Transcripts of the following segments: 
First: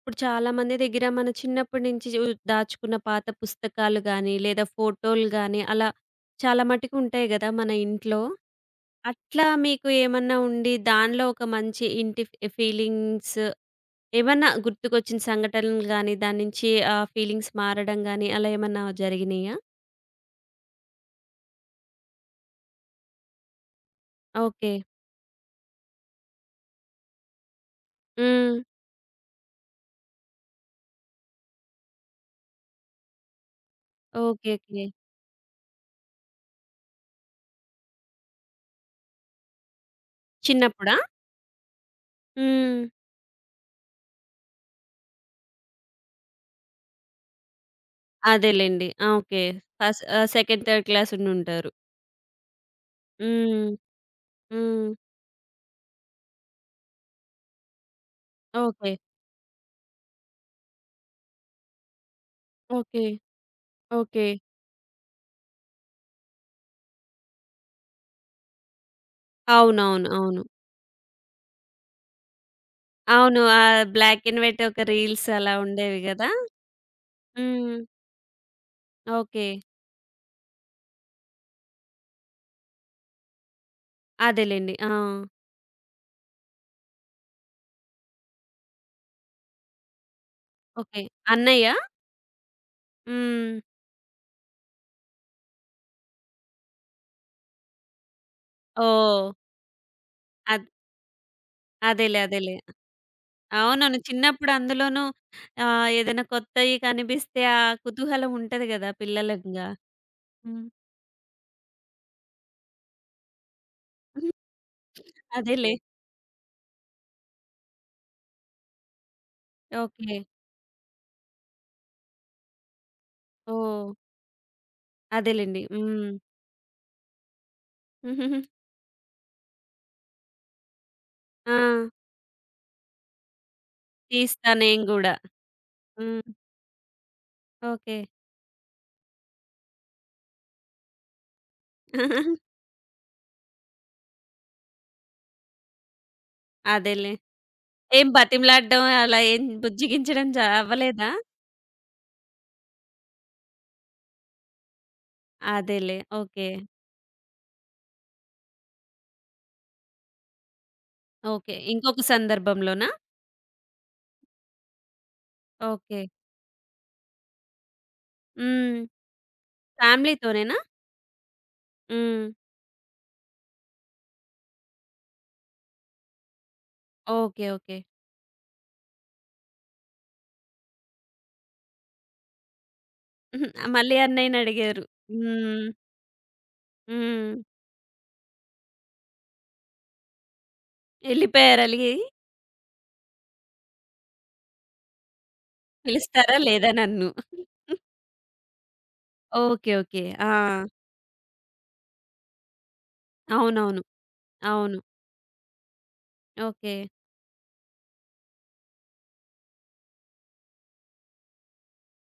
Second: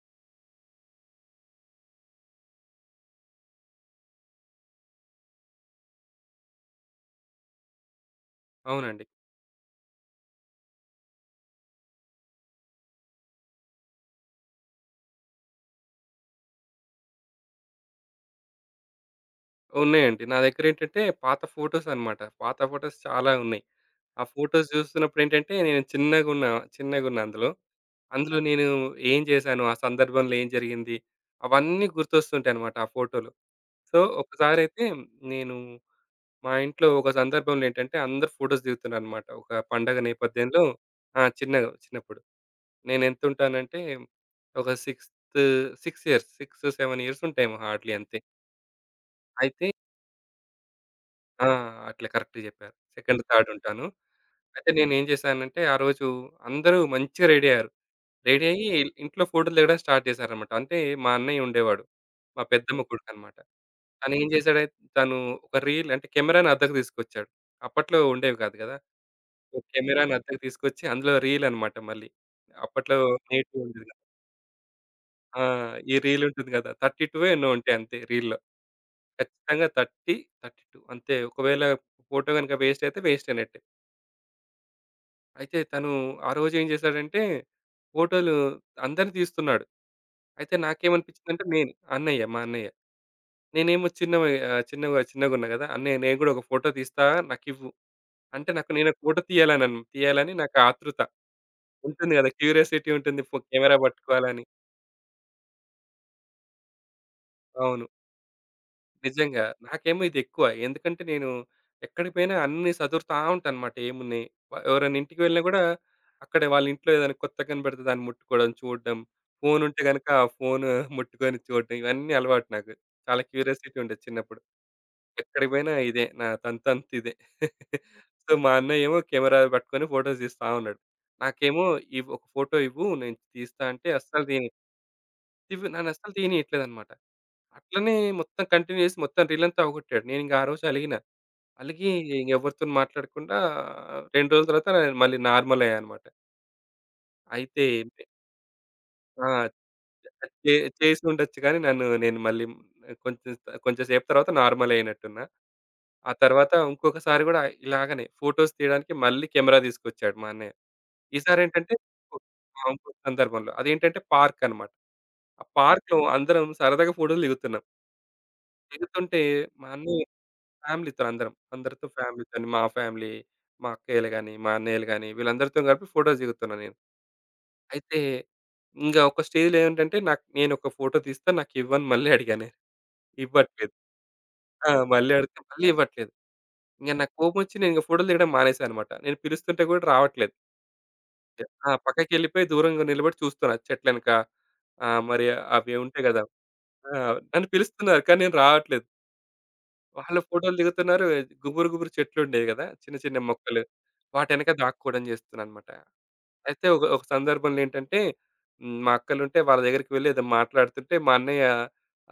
ఇప్పుడు చాలామంది దగ్గర మన చిన్నప్పటి నుంచి దాచుకున్న పాత పుస్తకాలు గానీ, లేదా ఫోటోలు గానీ, అలా చాలా మటుకు ఉంటాయి గదా మన ఇంట్లో. అవునండి. అట్లా మీకు ఏమన్నా ఉండి, దానిలో ఒక మంచి ఇంటి ఫీలింగ్స్ ఏమన్నా గుర్తుకొచ్చిన సంఘటనలు గానీ, దాని నుంచి ఆ ఫీలింగ్స్ మారడం గానీ, అలా ఏమన్నా జరిగినాయా? ఉన్నాయండి. నా దగ్గరేంటంటే పాత ఫోటోస్ అన్నమాట. పాత ఫోటోస్ చాలా ఉన్నాయి. ఆ ఫోటోస్ ఓకే. చూస్తున్నప్పుడేంటంటే నేను చిన్నగున్నా, అందులో. అందులో హ్మ్. నేను ఏం చేశాను? ఆ సందర్భంలో ఏం జరిగింది? అవన్నీ గుర్తొస్తుంటాయన్నమాట ఆ ఫోటోలు. So, okay. ఒకసారైతే ఓకే. నేను మా ఇంట్లో ఒక సందర్భంలో ఏంటంటే అందరూ ఫోటోస్ దిగుతున్నారన్నమాట. ఒక పండగ నేపథ్యంలో. చిన్నప్పుడా? ఆ! చిన్నగా చిన్నప్పుడు. హ్మ్. నేనెంతుంటానంటే ఒక సిక్స్త్, 6 ఇయర్స్, 6, 7 ఇయర్స్ ఉంటాయేమో హార్డ్‌లీ అంతే. అదేలెండి, ఆ, ఓకే. అయితే ఫస్ట్ సెకండ్, థర్డ్ క్లాస్ ఆ! ఉండుంటారు. అట్లా కరెక్ట్‌గా చెప్పారు. సెకండ్, థర్డ్ హ్మ్. ఉంటాను. అయితే హ్మ్. నేనేం చేశానంటే ఆ రోజు అందరూ మంచిగా రెడీ అయ్యారు. రెడీ అయ్యి ఓకే. ఇంట్లో ఫోటోలు దిగడం స్టార్ట్ చేశారన్నమాట. అంటే మా అన్నయ్య ఉండేవాడు. మా పెద్దమ్మ ఓకే. కొడుకన్నమాట. ఓకే. తనేం చేశాడైతే తను ఒక రీల్ అంటే కెమెరాని అద్దెకు తీసుకొచ్చాడు. అప్పట్లో ఉండేవి కాదు కదా! ఒక అవునవును, కెమెరాని అద్దెకు అవును. తీసుకొచ్చి అందులో రీల్ అన్నమాట మళ్ళీ. అప్పట్లో అవును, నేటివ్ ఆ ఉండేది కాదు. బ్లాక్ అండ్ వైట్ ఒక రీల్స్ ఆ! అలా ఈ ఉండేవి రీల్ గదా! ఉంటుంది కదా! 32 ఎన్నో ఉంటాయి హ్మ్. అంతే రీల్‌లో. ఓకే. ఖచ్చితంగా 30, 32 అంతే. ఒకవేళ ఫోటో గనుక వేస్ట్ అయితే వేస్టేనట్టే. అదేలెండి, ఆ, అయితే తను ఆ రోజేం చేశాడంటే, ఫోటోలు అందరిని తీస్తున్నాడు. అయితే ఓకే. నాకేమనిపించిందంటే నేను అన్నయ్యా? మా అన్నయ్య. హ్మ్. నేనేమో చిన్నవి చిన్నగా గదా! "అన్నయ్య నేను గూడా ఒక ఫోటో తీస్తా నాకివ్వు." అంటే నాకు నేను ఒక ఫోటో ఓహ్! తీయాలని నాకు అద్ ఆతృత ఉంటుంది అదేలే, గదా! అదేలే. క్యూరియాసిటీ ఉంటుంది. కెమెరా అవునవును, పట్టుకోవాలని. చిన్నప్పుడు అందులోనూ ఏదైనా కొత్తయి కనిపిస్తే ఆ అవును. కుతూహలం ఉంటది గదా! నిజంగా. పిల్లలంగా. నాకేమో ఇదెక్కువ. హ్మ్. ఎందుకంటే నేను ఎక్కడికి పోయినా అన్నీ సదురుతా ఉంటాను అన్నమాట ఏమున్నాయి. హ్మ్. ఎవరైనా ఇంటికి వెళ్ళినా గూడా అదేలే. అక్కడ వాళ్ళ ఇంట్లో ఏదైనా కొత్తగా కనపడితే దాన్ని ముట్టుకోవడం, చూడడం. ఫోనుంటే గనక ఓకే. ఆ ఫోను ముట్టుకొని చూడడం ఇవన్నీ అలవాటు నాకు. చాలా క్యూరియాసిటీ ఓహ్! ఉండేది చిన్నప్పుడు. ఎక్కడికి అదేలెండి. పోయినా ఇదే హ్మ్. నా ఇదే. సో, మా అన్నయ్యేమో కెమెరా పట్టుకొని ఫోటోస్ తీస్తా ఉన్నాడు. ఆ! నాకేమో "ఒక ఫోటో ఇవ్వు నేను తీస్తా" అంటే అస్సలు తీయని. తీస్తా నేను గూడా. ఇవ్వు నన్ను అస్సలు హ్మ్. తీయనీయట్లేదన్నమాట. అట్లనే ఓకే. మొత్తం కంటిన్యూ చేసి మొత్తం రీలంతా అవగొట్టాడు. నేనింక ఆ రోజు అలిగిన. అలిగి ఇంకెవరితోని మాట్లాడకుండా 2 రోజుల తర్వాత నేను మళ్ళీ నార్మలయ్యా అనమాట. అదేలే. అయితే ఏం బతిమలాడడం అలా ఆ! ఏం బుజ్జగించడం చే అవ్వలేదా? చేసుండొచ్చు కానీ నన్ను నేను మళ్ళీ కొంచెం కొంచెం సేపు తర్వాత నార్మలయినట్టున్నా. అదేలే, ఆ ఓకే. తర్వాత ఇంకొకసారి గూడా ఇలాగనే ఫోటోస్ తీయడానికి మళ్ళీ కెమెరా తీసుకొచ్చాడు మా అన్నయ్య. ఓకే. ఈసారేంటంటే ఇంకొక ఆ! సందర్భంలోనా? ఇంకో సందర్భంలో. అదేంటంటే పార్కనమాట. ఆ పార్క్‌లో ఓకే. అందరం సరదాగా ఫోటోలు దిగుతున్నాం. హ్మ్. దిగుతుంటే మా అన్నయ్య ఫ్యామిలీతోనేనా? ఫ్యామిలీతో అందరం. అందరితో హ్మ్. ఫ్యామిలీతోని మా ఫ్యామిలీ, మా అక్కయ్యలు గాని, మా అన్నయ్యలు గాని వీళ్ళందరితో కలిపి ఫోటోస్ దిగుతున్నా నేను. ఓకే. ఓకే. అయితే ఇంగ ఒక స్టేజ్‌లో ఏంటంటే నాకు నేనొక ఫోటో తీస్తా నాకివ్వని మళ్ళీ అడిగా నేను. హుహు. ఇవ్వట్లేదు. మళ్ళీ ఆ! అన్నయ్యనడిగారు. మళ్ళీ అడిగితే మళ్ళీ హ్మ్. ఇవ్వట్లేదు. ఇంగ నాకు హ్మ్. కోపమొచ్చి నేను ఇంగ ఫోటోలు దిగడం మానేసానన్నమాట. నేను పిలుస్తుంటే కూడా రావట్లేదు. ఎళ్ళిపోయారు ఆ! అలిగి? పక్కకెళ్ళిపోయి దూరంగా నిలబడి చూస్తున్నా చెట్లెనక. మరి అవి ఉంటాయి గదా! పిలుస్తారా లేదా ఆ! నన్ను? నన్ను పిలుస్తున్నారు కానీ నేను రావట్లేదు. ఓకే. ఓకే. వాళ్ళ ఆ! ఫోటోలు దిగుతున్నారు. గుబురు, గుబురు చెట్లుండేవి గదా! చిన్న, చిన్న మొక్కలు. అవునవును. వాటెనక అవును. దాక్కోవడం జేస్తున్నానన్నమాట. అయితే ఓకే. ఒక ఒక సందర్భంలో ఏంటంటే, మా అక్కలుంటే వాళ్ళ దగ్గరికి వెళ్లి ఏదో మాట్లాడుతుంటే, మా అన్నయ్య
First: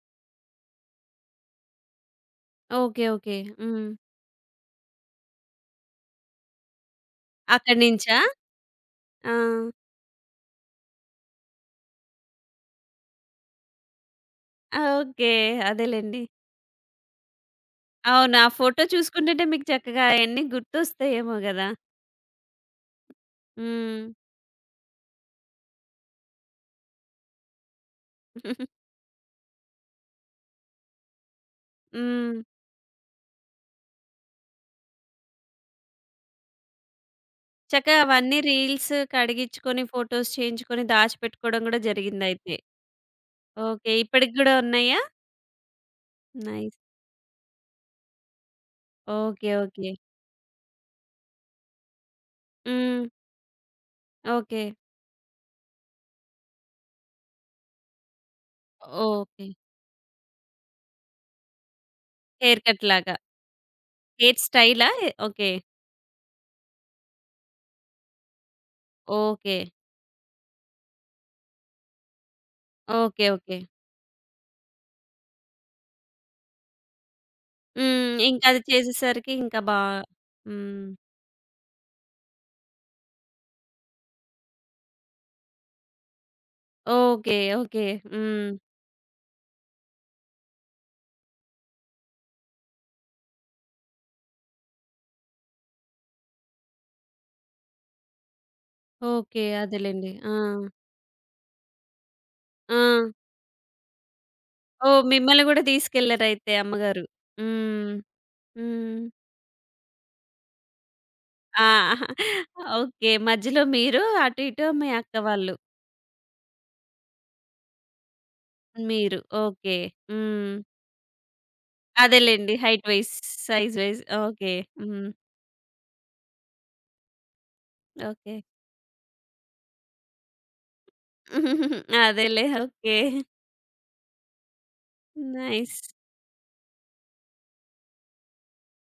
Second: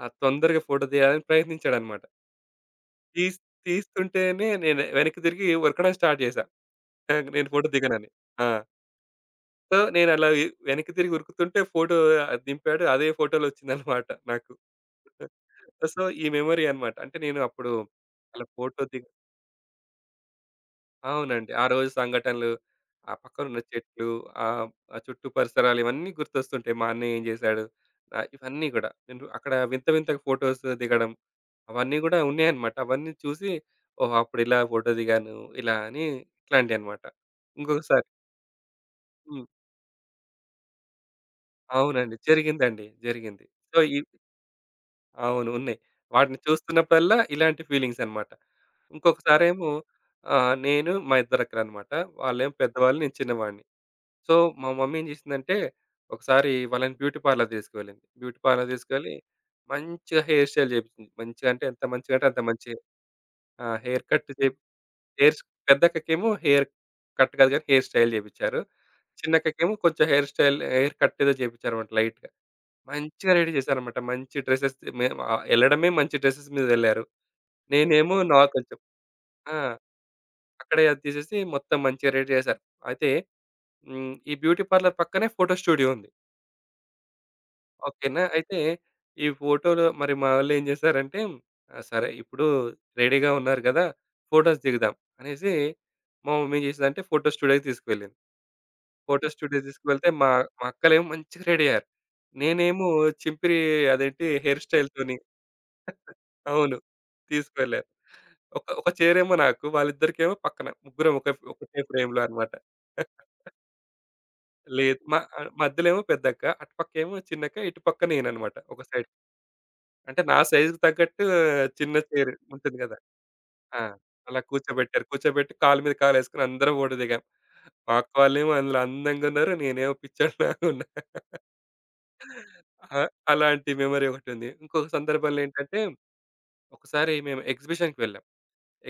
తొందరగా ఫోటో తీయాలని ప్రయత్నించాడన్నమాట. ఓకే. ఓకే. తీస్ హ్మ్. తీస్తుంటేనే నేను వెనక్కి తిరిగి ఉరకడం స్టార్ట్ జేశా. నేను ఫోటో అక్కడి దిగనని. నుంచా? ఆ! ఆ! సో, నేనలా వెనక్కి తిరిగి ఉరుకుతుంటే ఫోటో దింపాడు. అదే ఫోటోలో వచ్చిందన్నమాట నాకు. ఆ, ఓకే. సో, అదేలెండి. ఈ మెమరీ అన్నమాట. అంటే నేను అప్పుడు అవును, అలా ఆ ఫోటో ఫోటో దిగ చూసుకుంటుంటే మీకు చక్కగా అయన్నీ గుర్తొస్తాయేమో అవునండి. ఆ గదా! రోజు సంఘటనలు, ఆ పక్కనున్న హ్మ్. చెట్లు, ఆహ్, ఆ చుట్టూ పరిసరాలు ఇవన్నీ గుర్తొస్తుంటాయి. మా అన్నయ్య ఏం జేశాడు? ఇవన్నీ గూడా. నేను అక్కడ వింత వింత ఫోటోస్ దిగడం అవన్నీ గూడా హ్మ్. ఉన్నాయన్నమాట. అవన్నీ చూసి ఓహ్! అప్పుడిలా ఫోటో దిగాను. ఇలా అని ఇట్లాంటియన్నమాట. చక్కగా ఇంకొకసారి అవన్నీ రీల్స్ హ్మ్. కడిగించుకొని, ఫోటోస్ చేయించుకొని దాచిపెట్టుకోవడం గూడా అవునండి. జరిగిందయితే. జరిగిందండి. జరిగింది. So, okay. ఈ ఇప్పటికి గూడా ఉన్నాయా? అవును. ఉన్నాయి. వాటిని నైస్. చూస్తున్నప్పుడల్లా ఇలాంటి ఫీలింగ్సన్నమాట. ఓకే. ఇంకొకసారేమో ఓకే. నేను మా ఇద్దరక్కలన్నమాట. వాళ్ళేమో పెద్దవాళ్ళు. హ్మ్. నేను చిన్నవాడిని. So, okay. మా మమ్మీ ఏం జేసిందంటే, ఒకసారి వాళ్ళని బ్యూటీ పార్లర్ తీసుకువెళ్ళింది. బ్యూటీ పార్లర్ తీసుకెళ్ళి ఓకే. మంచిగా హెయిర్ స్టైల్ చేపించింది. మంచిగా అంటే ఎంత మంచిగా అంటే అంత హెయిర్ మంచి. కట్ లాగా. ఆ! హెయిర్ కట్ హెయిర్ చేప్ స్టైలా? Hairs okay. పెద్దక్కకేమో హెయిర్ కట్ కాదు గానీ, హెయిర్ స్టైల్ చేపించారు. ఓకే. చిన్నక్కకేమో కొంచెం హెయిర్ స్టైల్, హెయిర్ కట్ ఏదో చేపించారన్నమాట లైట్‌గా. ఓకే. మంచిగా రెడీ ఓకే. చేశారన్నమాట. మంచి డ్రెసెస్. మేము ఎళ్ళడమే మంచి డ్రెసెస్ మీదెళ్లారు. హ్మ్. నేనేమో నా ఇంకా అది కొంచెం. చేసేసరికి ఆ! ఇంకా బా. అక్కడే హ్మ్. అది తీసేసి మొత్తం మంచిగా రెడీ చేశారు. అయితే హ్మ్. ఈ బ్యూటీ పార్లర్ పక్కనే ఫోటో స్టూడియో ఉంది. ఓకే. ఓకే. ఓకేనా. హ్మ్. అయితే ఈ ఫోటోలు మరి మావోళ్ళేం జేశారంటే, ఆ! సరే ఇప్పుడు రెడీగా ఉన్నారు గదా! ఫోటోస్ దిగుదాం అనేసి, మా మమ్మీ ఏం జేసిందంటే ఫోటో స్టూడియోకి తీసుకువెళ్ళింది. Photo okay. స్టూడియోకి తీసుకువెళ్తే అదేలెండి, మా ఆ, మా అక్కలేమో మంచిగా రెడీ అయ్యారు. ఆ! నేనేమో చింపిరి అదేంటి హెయిర్ ఓహ్! స్టైల్‌తోని. మిమ్మల్ని గూడా తీసుకెళ్లారయితే అవును. అమ్మగారు. తీసుకువెళ్ళారు. హ్మ్. ఒక ఒక హ్మ్. చైరేమో నాకు, వాళ్ళిద్దరికేమో పక్కన. ముగ్గురం ఒకటే ఆ! ఫ్రేమ్‌లో అన్నమాట. ఓకే. మధ్యలో మీరు, అటు ఇటు మీ లేదు. అక్క వాళ్ళు. మధ్యలో ఏమో పెద్దక్క, అటుపక్కేమో చిన్నక్క, ఇటుపక్క నేనన్నమాట. ఒక సైడ్. మీరు. ఓకే. అంటే నా హ్మ్. సైజ్‌కి తగ్గట్టు చిన్న చైర్ అదేలెండి. ఉంటుంది హైట్ గదా! వైస్, సైజ్ ఆ! వైస్. అలా ఓకే. కూర్చోబెట్టారు. హ్మ్. కూర్చోబెట్టి కాళ్ళు మీద కాలేసుకొని అందరం ఫోటో దిగాం. మా అక్క ఓకే. వాళ్ళేమో అందులో అందంగున్నారు. నేనేమో పిచ్చోడిలాగున్నా. అదేలే, ఓకే. ఆ! అలాంటి మెమరీ ఒకటుంది. ఇంకొక సందర్భంలో ఏంటంటే, నైస్. ఒకసారి మేము ఎగ్జిబిషన్‌కి వెళ్ళాం.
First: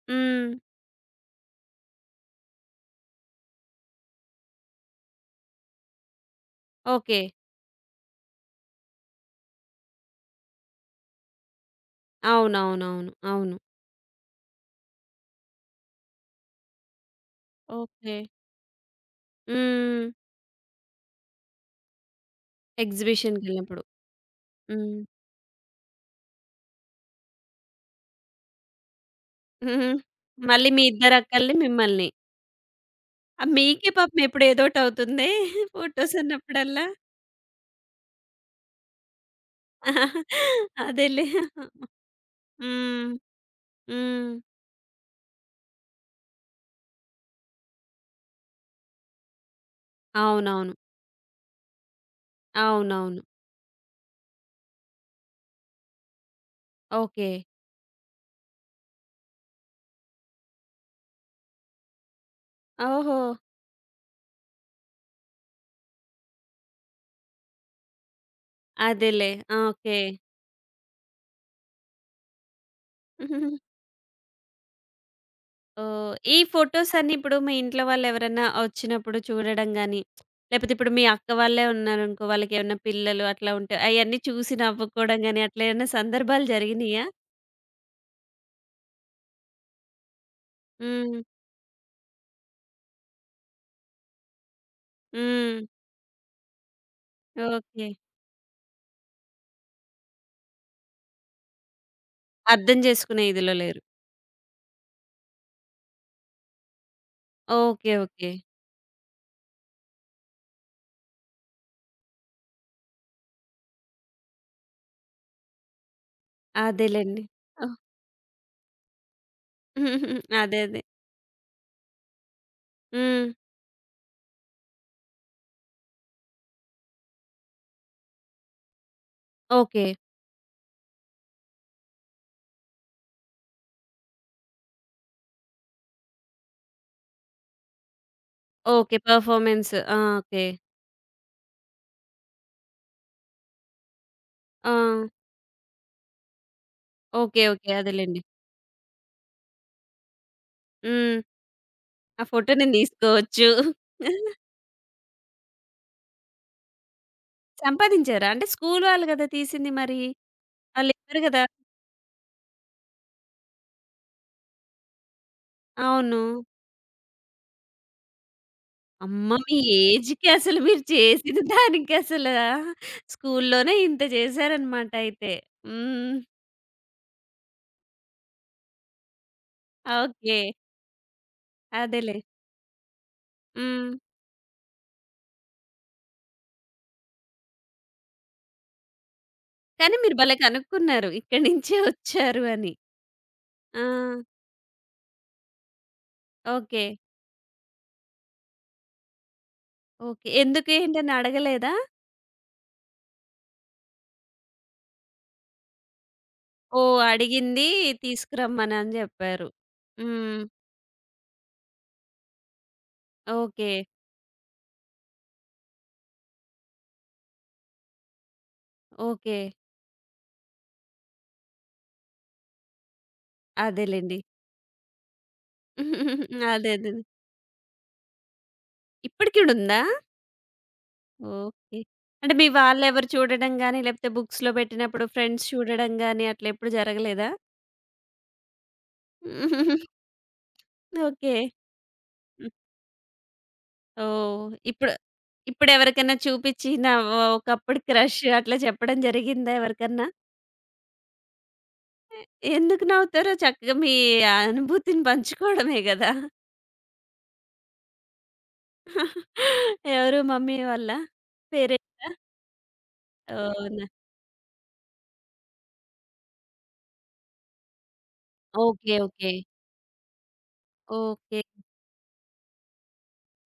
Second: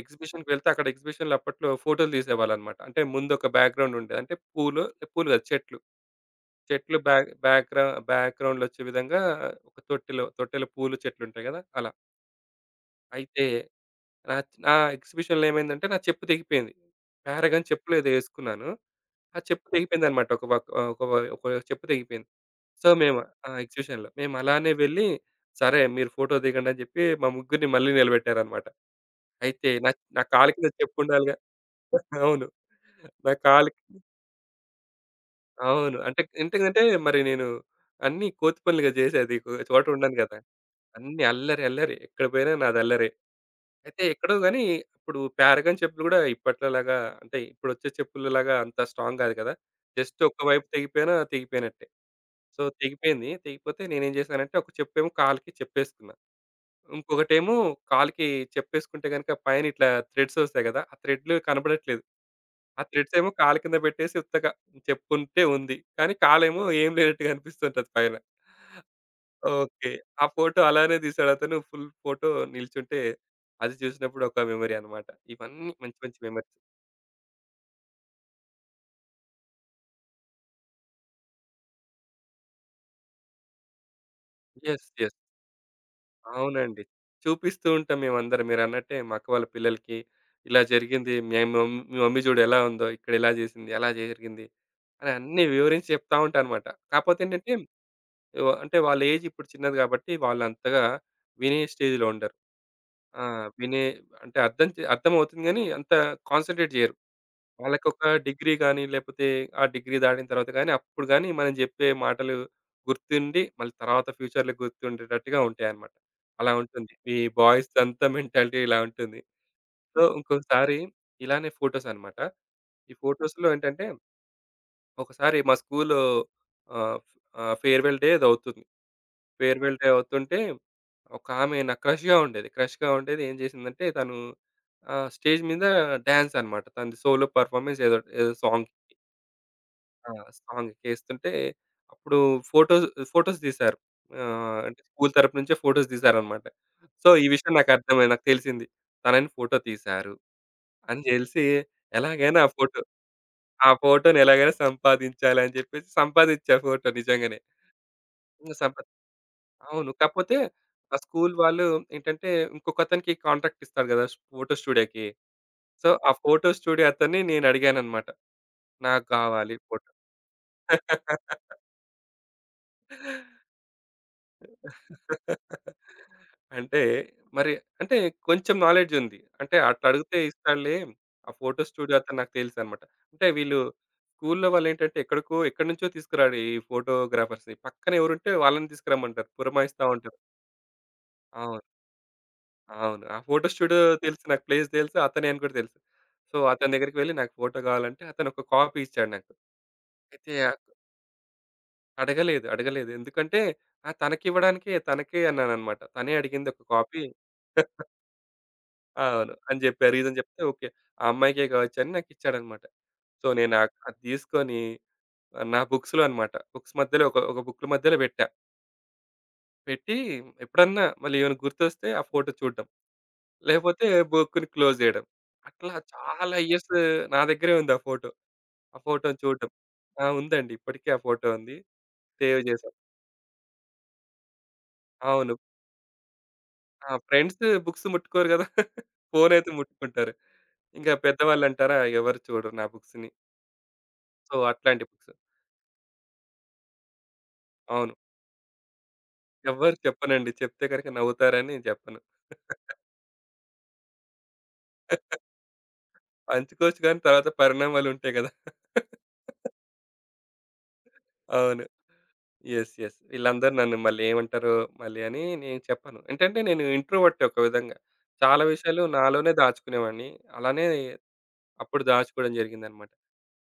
ఎగ్జిబిషన్‌కి హ్మ్. వెళ్తే అక్కడ ఎగ్జిబిషన్‌లో అప్పట్లో ఫోటోలు తీసేవాళ్ళనమాట. అంటే ముందొక బ్యాక్‌గ్రౌండ్ ఉండేది. అంటే పూలు పూలు కాదు చెట్లు. చెట్లు ఓకే. బ్యాక్‌గ్రౌండ్‌లో వచ్చే విధంగా ఒక తొట్టెలో, తొట్టెలో పూలు చెట్లుంటాయి గదా! అలా. అవునవునవును, అయితే అవును. నా నా ఎగ్జిబిషన్‌లో ఏమైందంటే నా చెప్పు తెగిపోయింది. పారగాన్ చెప్పులేదో ఓకే. ఏసుకున్నాను. ఆ చెప్పు హ్మ్. తెగిపోయిందనమాట. ఒక వక్ ఆహ్, ఒక వ ఒక చెప్పు తెగిపోయింది. సో, మేము ఆ! ఎగ్జిబిషన్‌కెళ్ళినప్పుడు. ఎగ్జిబిషన్‌లో. మేము అలానే హ్మ్. వెళ్ళి, సరే మీరు ఫోటో దిగండి అని చెప్పి మా ముగ్గురిని మళ్ళీ నిలబెట్టారనమాట. అయితే నా నా కాలు కింద మళ్ళీ మీ ఇద్దరు చెప్పుండాలిగా. అక్కల్ని మిమ్మల్ని. అవును. నా ఆ! మీకే కాలుకి. పాపం ఎప్పుడేదోటి అవుతుందే అవును. ఫోటోస్ అంటే ఏంటిదంటే అన్నప్పుడల్లా. మరి నేను అన్నీ కోతి పనులుగా చేసేది. ఒక చోట ఉండను గదా! అన్నీ అదేలే. అల్లరి అల్లరి. ఎక్కడ పోయినా నాది అల్లరే. హ్మ్. అయితే హ్మ్. ఎక్కడో గాని ఇప్పుడు 'ప్యారగాన్' చెప్పులు గూడా ఇప్పట్లోలాగా, అంటే ఇప్పుడొచ్చే చెప్పులలాగా అంత స్ట్రాంగ్ గాదు కదా! జస్ట్ ఒక వైపు అవునవును. తెగిపోయినా తెగిపోయినట్టే. సో, అవునవును. తెగిపోయింది. తెగిపోతే నేనేం చేశానంటే ఒక చెప్పేమో కాలికి చెప్పేసుకున్నా. ఓకే. ఇంకొకటేమో కాలికి చెప్పేసుకుంటే గనుక పైన ఇట్లా థ్రెడ్స్ ఒస్తాయి గదా! ఆ థ్రెడ్‌లు కనబడట్లేదు. ఆ థ్రెడ్స్ ఓహో! ఏమో కాలు కింద పెట్టేసి ఉత్తగా చెప్పుంటే ఉంది. కానీ కాలేమో ఏం లేనట్టుగా అనిపిస్తుంటది పైన. అదేలే, ఆ, ఓకే. ఓకే. ఆ ఫోటో అలానే తీసాడతను. ఫుల్ ఫోటో నిల్చుంటే, అది చూసినప్పుడు ఒక మెమరీ అన్నమాట. ఇవన్నీ మంచి ఓహ్! మంచి ఈ మెమరీస్. ఫోటోస్ అన్నీ ఇప్పుడు మీ ఇంట్లో వాళ్ళెవరన్నా వచ్చినప్పుడు చూడడం గాని, లేపోతే ఇప్పుడు మీ అక్క వాళ్ళే ఉన్నారనుకో, వాళ్ళకేమన్నా పిల్లలు అట్లా ఉంటే అయన్నీ చూసి యెస్, యెస్. నవ్వుకోవడం గాని, అట్లా ఏమన్నా సందర్భాలు అవునండి. జరిగినియా? చూపిస్తూ ఉంటాం మేమందరం మీరన్నట్టే మా అక్క వాళ్ళ పిల్లలకి. ఇలా జరిగింది. హ్మ్. మేము మీ మమ్మీ చూడు ఎలా ఉందో, ఇక్కడ ఇలా జేసింది, అలా జరిగింది అని అన్నీ హ్మ్. వివరించి చెప్తా ఉంటా అన్నమాట. కాపోతే ఏంటంటే, ఓకే. అంటే వాళ్ళ ఏజ్ ఇప్పుడు చిన్నది గాబట్టి, వాళ్ళంతగా వినే స్టేజ్‌లో ఉండరు. అర్థం ఆ! జేసుకునే ఇదిలో లేరు. వినే అంటే అర్థం చే అర్థమవుతుంది గానీ, అంత కాన్సంట్రేట్ జేయరు. ఓకే. వాళ్ళకొక ఓకే. డిగ్రీ గాని, లేపోతే ఆ డిగ్రీ దాటిన తర్వాత గాని, అప్పుడు గాని మనం జెప్పే మాటలు గుర్తుండి, మళ్ళీ తర్వాత ఫ్యూచర్‌లో గుర్తుండేటట్టుగా ఉంటాయన్నమాట. అలా ఉంటుంది. ఈ అదేలెండి. ఓహ్! బాయ్స్‌దంతా మెంటాలిటీ ఇలా ఉంటుంది. సో, హుహుహు. అదే, ఇంకొకసారి అదే. ఇలానే ఫోటోస్ అన్నమాట. ఈ హ్మ్. ఫోటోస్‌లో ఏంటంటే, ఒకసారి మా స్కూలు ఆహ్, ఆహ్, ఫేర్‌వెల్ డే ఏదో అవుతుంది. Farewell okay. డే అవుతుంటే, ఒకామె నాకు క్రష్‌గా ఉండేది. క్రష్‌గా ఉండేది. ఏం జేసిందంటే, తను స్టేజ్ మీద డాన్స్ అన్నమాట. తనది సోలో పెర్ఫార్మన్స్ ఏదో ఏదో సాంగ్. ఓకే. పర్‌ఫార్మెన్స్, ఆ, ఆ! ఓకే. సాంగ్‌కేస్తుంటే అప్పుడు ఫోటోస్ ఫోటోస్ తీశారు. ఆ! అంటే స్కూల్ తరపు నుంచే ఫోటోస్ తీశారనమాట. సో, ఈ ఓకే. విషయం ఓకే. నాకర్థమైంది. అదేలెండి. నాకు తెలిసింది. తనని ఫోటో తీశారు అని హ్మ్. తెలిసి ఆ ఎలాగైనా ఫోటో నేను తీసుకోవచ్చు. ఆ ఫోటోని ఎలాగైనా సంపాదించాలి అని చెప్పేసి సంపాదించా ఫోటో నిజంగానే. సంపాదించారా? అంటే ఇంగ సంప స్కూలు వాళ్ళు కదా! తీసింది అవును. మరి. కాకపోతే ఆ వాళ్ళివ్వరు స్కూల్ కదా! వాళ్ళు ఏంటంటే ఇంకొకతనికి కాంట్రాక్ట్ ఇస్తారు కదా! ఫోటో స్టూడియోకి. సో, ఆ అవును. ఫోటో స్టూడియో అతన్ని నేను అడిగాననమాట. నాకు అమ్మ! కావాలి మీ ఫోటో. ఏజ్‌కి అసలు మీరు చేసిన దానికి అసలా స్కూల్లోనే ఇంత చేశారనమాట అయితే. హ్మ్. అంటే మరి అంటే కొంచెం నాలెడ్జ్ ఉంది. అంటే అట్లా అడిగితే ఓకే. ఇస్తాడులే. ఆ ఫోటో స్టూడియో అదేలే. అతను నాకు తెలుసనమాట. అంటే వీళ్ళు హ్మ్. స్కూల్‌లో వాళ్ళేంటంటే ఎక్కడికో ఎక్కడి నుంచో తీసుకురాడు ఈ ఫోటోగ్రాఫర్స్‌ని. పక్కన ఎవరుంటే వాళ్ళని తీసుకురమ్మంటారు. పురమాయిస్తా కానీ ఉంటారు. మీరు భలే కనుక్కున్నారు, ఇక్కడి అవును. నుంచే వచ్చారు అని. అవును. ఆ ఫోటో స్టూడియో ఆ! తెలుసు. నాకు ప్లేస్ తెలుసు. అతనే అని కూడా తెలుసు. సో, అతని ఓకే. దగ్గరికి వెళ్లి నాకు ఫోటో కావాలంటే అతను ఒక కాపీ ఇచ్చాడు నాకు. ఓకే. అయితే ఆ- ఎందుకేంటని అడగలేదా? అడగలేదు. అడగలేదు. ఎందుకంటే ఆహ్, తనకివ్వడానికే తనకే అన్నాననమాట. తనే అడిగింది ఒక ఓహ్! కాపీ. అడిగింది తీసుకురమ్మని అని అవును. జెప్పారు. అని జెప్పా. రీజన్ హ్మ్. జెప్తే ఓకే. ఆ అమ్మాయికే కావచ్చని నాకిచ్చాడన్నమాట. సో, నేను ఓకే. అది తీసుకొని నా బుక్స్‌లో అన్నమాట. బుక్స్ మధ్యలో ఒక, ఒక బుక్‌ల మధ్యలో పెట్టా. ఓకే. పెట్టి ఎప్పుడన్నా మళ్ళీ ఏమైనా గుర్తొస్తే ఆ ఫోటో చూడడం. లేపోతే అదేలెండి. బుక్‌ని క్లోజ్ జేయడం. అట్లా చాలా అదే, ఇయర్స్ అదే. నా దగ్గరే ఉంది ఆ ఫోటో. ఆ ఫోటోని ఇప్పటికి చూడడం. గూడుందా? ఆ! ఉందండి. ఇప్పటికీ ఆ ఫోటో ఉంది. ఓకే. అంటే సేవ్ మీ జేశాం. వాళ్ళెవరు చూడడం గాని, లేపోతే బుక్స్‌లో బెట్టినప్పుడు అవును. ఫ్రెండ్స్ చూడడం గాని అట్లెప్పుడు ఆ! జరగలేదా? ఫ్రెండ్స్ బుక్స్ ముట్టుకోరు గదా! ఫోనయితే ముట్టుకుంటారు. ఇంక ఓకే. పెద్దవాళ్ళంటారా ఎవరు హ్మ్. చూడరు నా బుక్స్‌ని. సో, ఓహ్! అట్లాంటి ఇప్పుడు బుక్స్. ఇప్పుడెవరికైనా చూపిచ్చి నా ఒకప్పుడు అవును. క్రష్ అట్లా చెప్పడం జరిగిందా ఎవ్వరికి ఎవరికన్నా? చెప్పనండి. చెప్తే గనుక నవ్వుతారని చెప్పను. ఎందుకు నవ్వుతారు? చక్కగా మీ అనుభూతిని పంచుకోవడమే గదా! పంచుకోవచ్చు కానీ తర్వాత పరిణామాలు ఉంటాయి గదా! ఎవరు మమ్మీ వాళ్ళా? అవును. పేరెంట్సా? Yes, yes. వీళ్ళందరూ నన్ను అవునా! మళ్ళీ ఏమంటారో మళ్ళీ అని నేను చెప్పను. ఏంటంటే నేను ఇంట్రోవర్ట్ ఒక విధంగా. చాలా విషయాలు ఓకే. ఓకే. నాలోనే దాచుకునేవాడిని. అలానే ఓకే. అప్పుడు దాచుకోవడం జరిగిందన్నమాట.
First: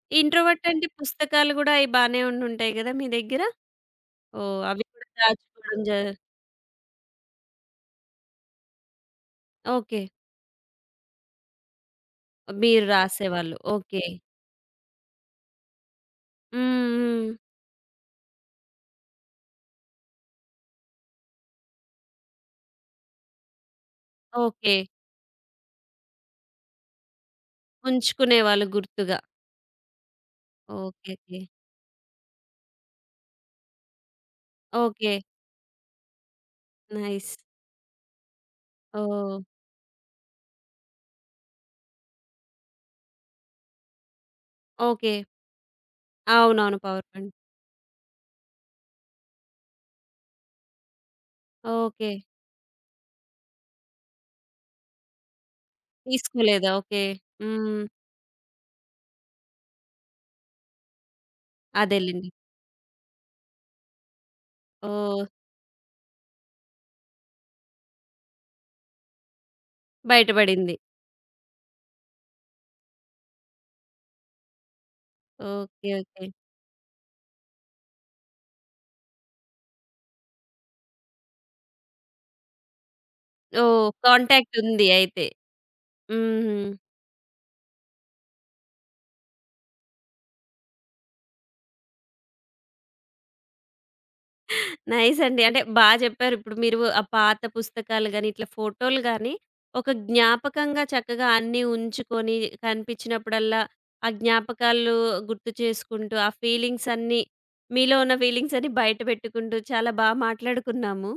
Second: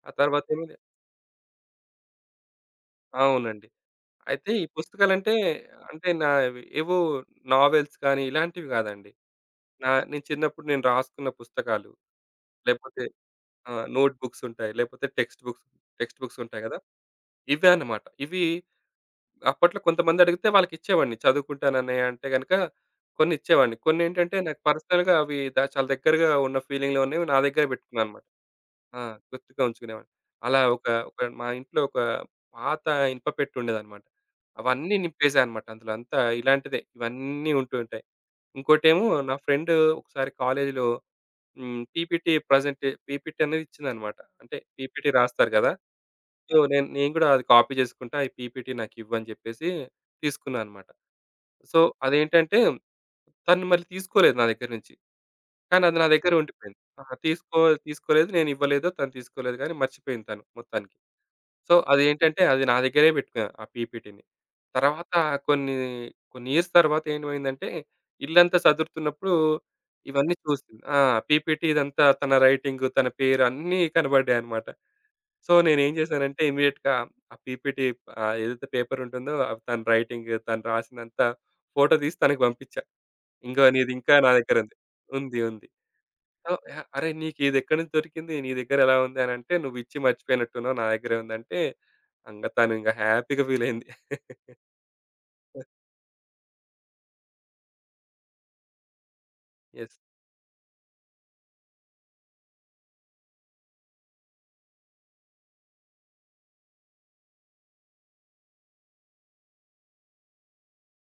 ఆ తర్వాత ఏమో ఇంట్రోవర్ట్ అంటే పుస్తకాలు గూడా అయి బానే ఉండుంటాయి గదా మీ దగ్గర? అవునండి. అయితే ఓహ్! ఈ అవి కూడా పుస్తకాలంటే, దాచుకోవడం జ. అంటే నావి ఏవో నావెల్స్ కానీ ఇలాంటివి గాదండి. ఓకే. నేను చిన్నప్పుడు నేను రాసుకున్న పుస్తకాలు మీరు లేపోతే రాసేవాళ్ళు. ఆ! ఓకే. నోట్ బుక్స్ ఉంటాయి. లేపోతే టెక్స్ట్ బుక్స్ హ్మ్. ఉంటాయి గదా! హ్మ్. ఇవే అన్నమాట. ఇవి అప్పట్లో కొంతమంది అడిగితే వాళ్ళకిచ్చేవాడిని. చదువుకుంటానన్నయ్య అంటే గనక కొన్నిచ్చేవాడిని. కొన్నేంటంటే నాకు ఓకే. పర్సనల్‌గా అవి ద చాలా దగ్గరగా ఉన్న ఫీలింగ్‌లో ఉన్నవి నా దగ్గర బెట్టుకున్నానన్నమాట. ఉంచుకునేవాళ్ళు ఆ! గుర్తుగా. గుర్తుగా ఉంచుకునేవాడిని. అలా ఒక ఓకే. ఒక ఓకే. మా ఇంట్లో ఒక పాత ఇనుప పెట్టెండేదన్నమాట. అవన్నీ ఓకే. నింపేసా అన్నమాట. అందులో అంతా ఇలాంటిదే. నైస్. ఇవన్నీ ఉంటూ ఉంటాయి. ఇంకోటేమో నా ఓహ్! ఫ్రెండ్ ఒకసారి కాలేజీలో హ్మ్. పీపీటీ అనేది ఇచ్చిందనమాట. అంటే పీపీటీ ఓకే. రాస్తారు గదా! సో, అవునవును, నేను పవర్ నేను గూడా పాయింట్. అది కాపీ జేసుకుంటా. ఈ పీపీటీ నాకివ్వని జెప్పేసి తీసుకున్నా అనమాట. So, okay. అదేంటంటే తను మళ్ళీ తీసుకోలేదు నా దగ్గర నుంచి. కానీ అది నా దగ్గర తీసుకోలేదా? ఉండిపోయింది. ఓకే. ఆ! తీసుకో హ్మ్. తీసుకోలేదు. నేనివ్వలేదు. తను తీసుకోలేదు గానీ మర్చిపోయింది తను మొత్తానికి. సో, అదేలెండి. అదేంటంటే అది నా దగ్గరే పెట్టుకున్నా ఆ పీపీటీని. తర్వాత ఓహ్! కొన్ని, కొన్ని ఇయర్స్ తర్వాత ఏమైందంటే ఇల్లంతా సదురుతున్నప్పుడు ఇవన్నీ బయటపడింది. చూసింది. ఆ! పీపీటీ ఇదంతా తన రైటింగు, తన పేరు అన్నీ కనబడ్డాయన్నమాట. So, okay. నేనేం ఓకే. చేశానంటే ఇమ్మీడియేట్‌గా ఆ పీపీటీ ఏదైతే పేపర్ ఉంటుందో అవి తన రైటింగ్ తను రాసిందంతా ఫోటో తీసి తనకి పంపించా. ఇంగో ఓహ్! నీది ఇంకా నా కాంటాక్ట్ దగ్గరుంది. ఉంది అయితే. ఉంది. హుహు. సో, "అహ! అరే! నీకు ఇది ఎక్కడి నుంచి దొరికింది? నీ దగ్గర ఎలా ఉంది?" అని అంటే, "నువ్వు ఇచ్చి మర్చిపోయినట్టున్నావు. నా దగ్గరే ఉందంటే." ఇంగ తను ఇంగ హ్యాపీగా ఫీల్ అయింది. నైస్ అండి. అంటే బా చెప్పారు. ఇప్పుడు మీరు ఆ పాత పుస్తకాలు గాని, ఇట్లా ఫోటోలు గాని, ఒక యెస్. జ్ఞాపకంగా చక్కగా అన్నీ ఉంచుకొని, కనిపించినప్పుడల్లా ఆ జ్ఞాపకాలు గుర్తు చేసుకుంటూ, ఆ ఫీలింగ్స్ అన్నీ, మీలో ఉన్న ఫీలింగ్స్ అన్నీ బయట పెట్టుకుంటూ, చాలా బా మాట్లాడుకున్నాము.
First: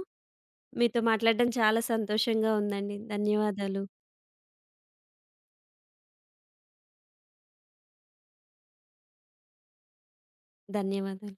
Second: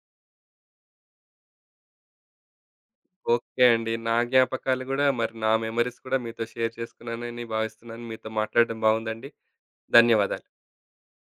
మీతో మాట్లాడడం చాలా సంతోషంగా ఉందండి. ఓకే ధన్యవాదాలు. అండి. నా జ్ఞాపకాలు గూడా మరి నా మెమోరీస్ కూడా మీతో షేర్ చేసుకున్నానని భావిస్తున్నాను. మీతో మాట్లాడడం బాగుందండి. ధన్యవాదాలు. ధన్యవాదాలు.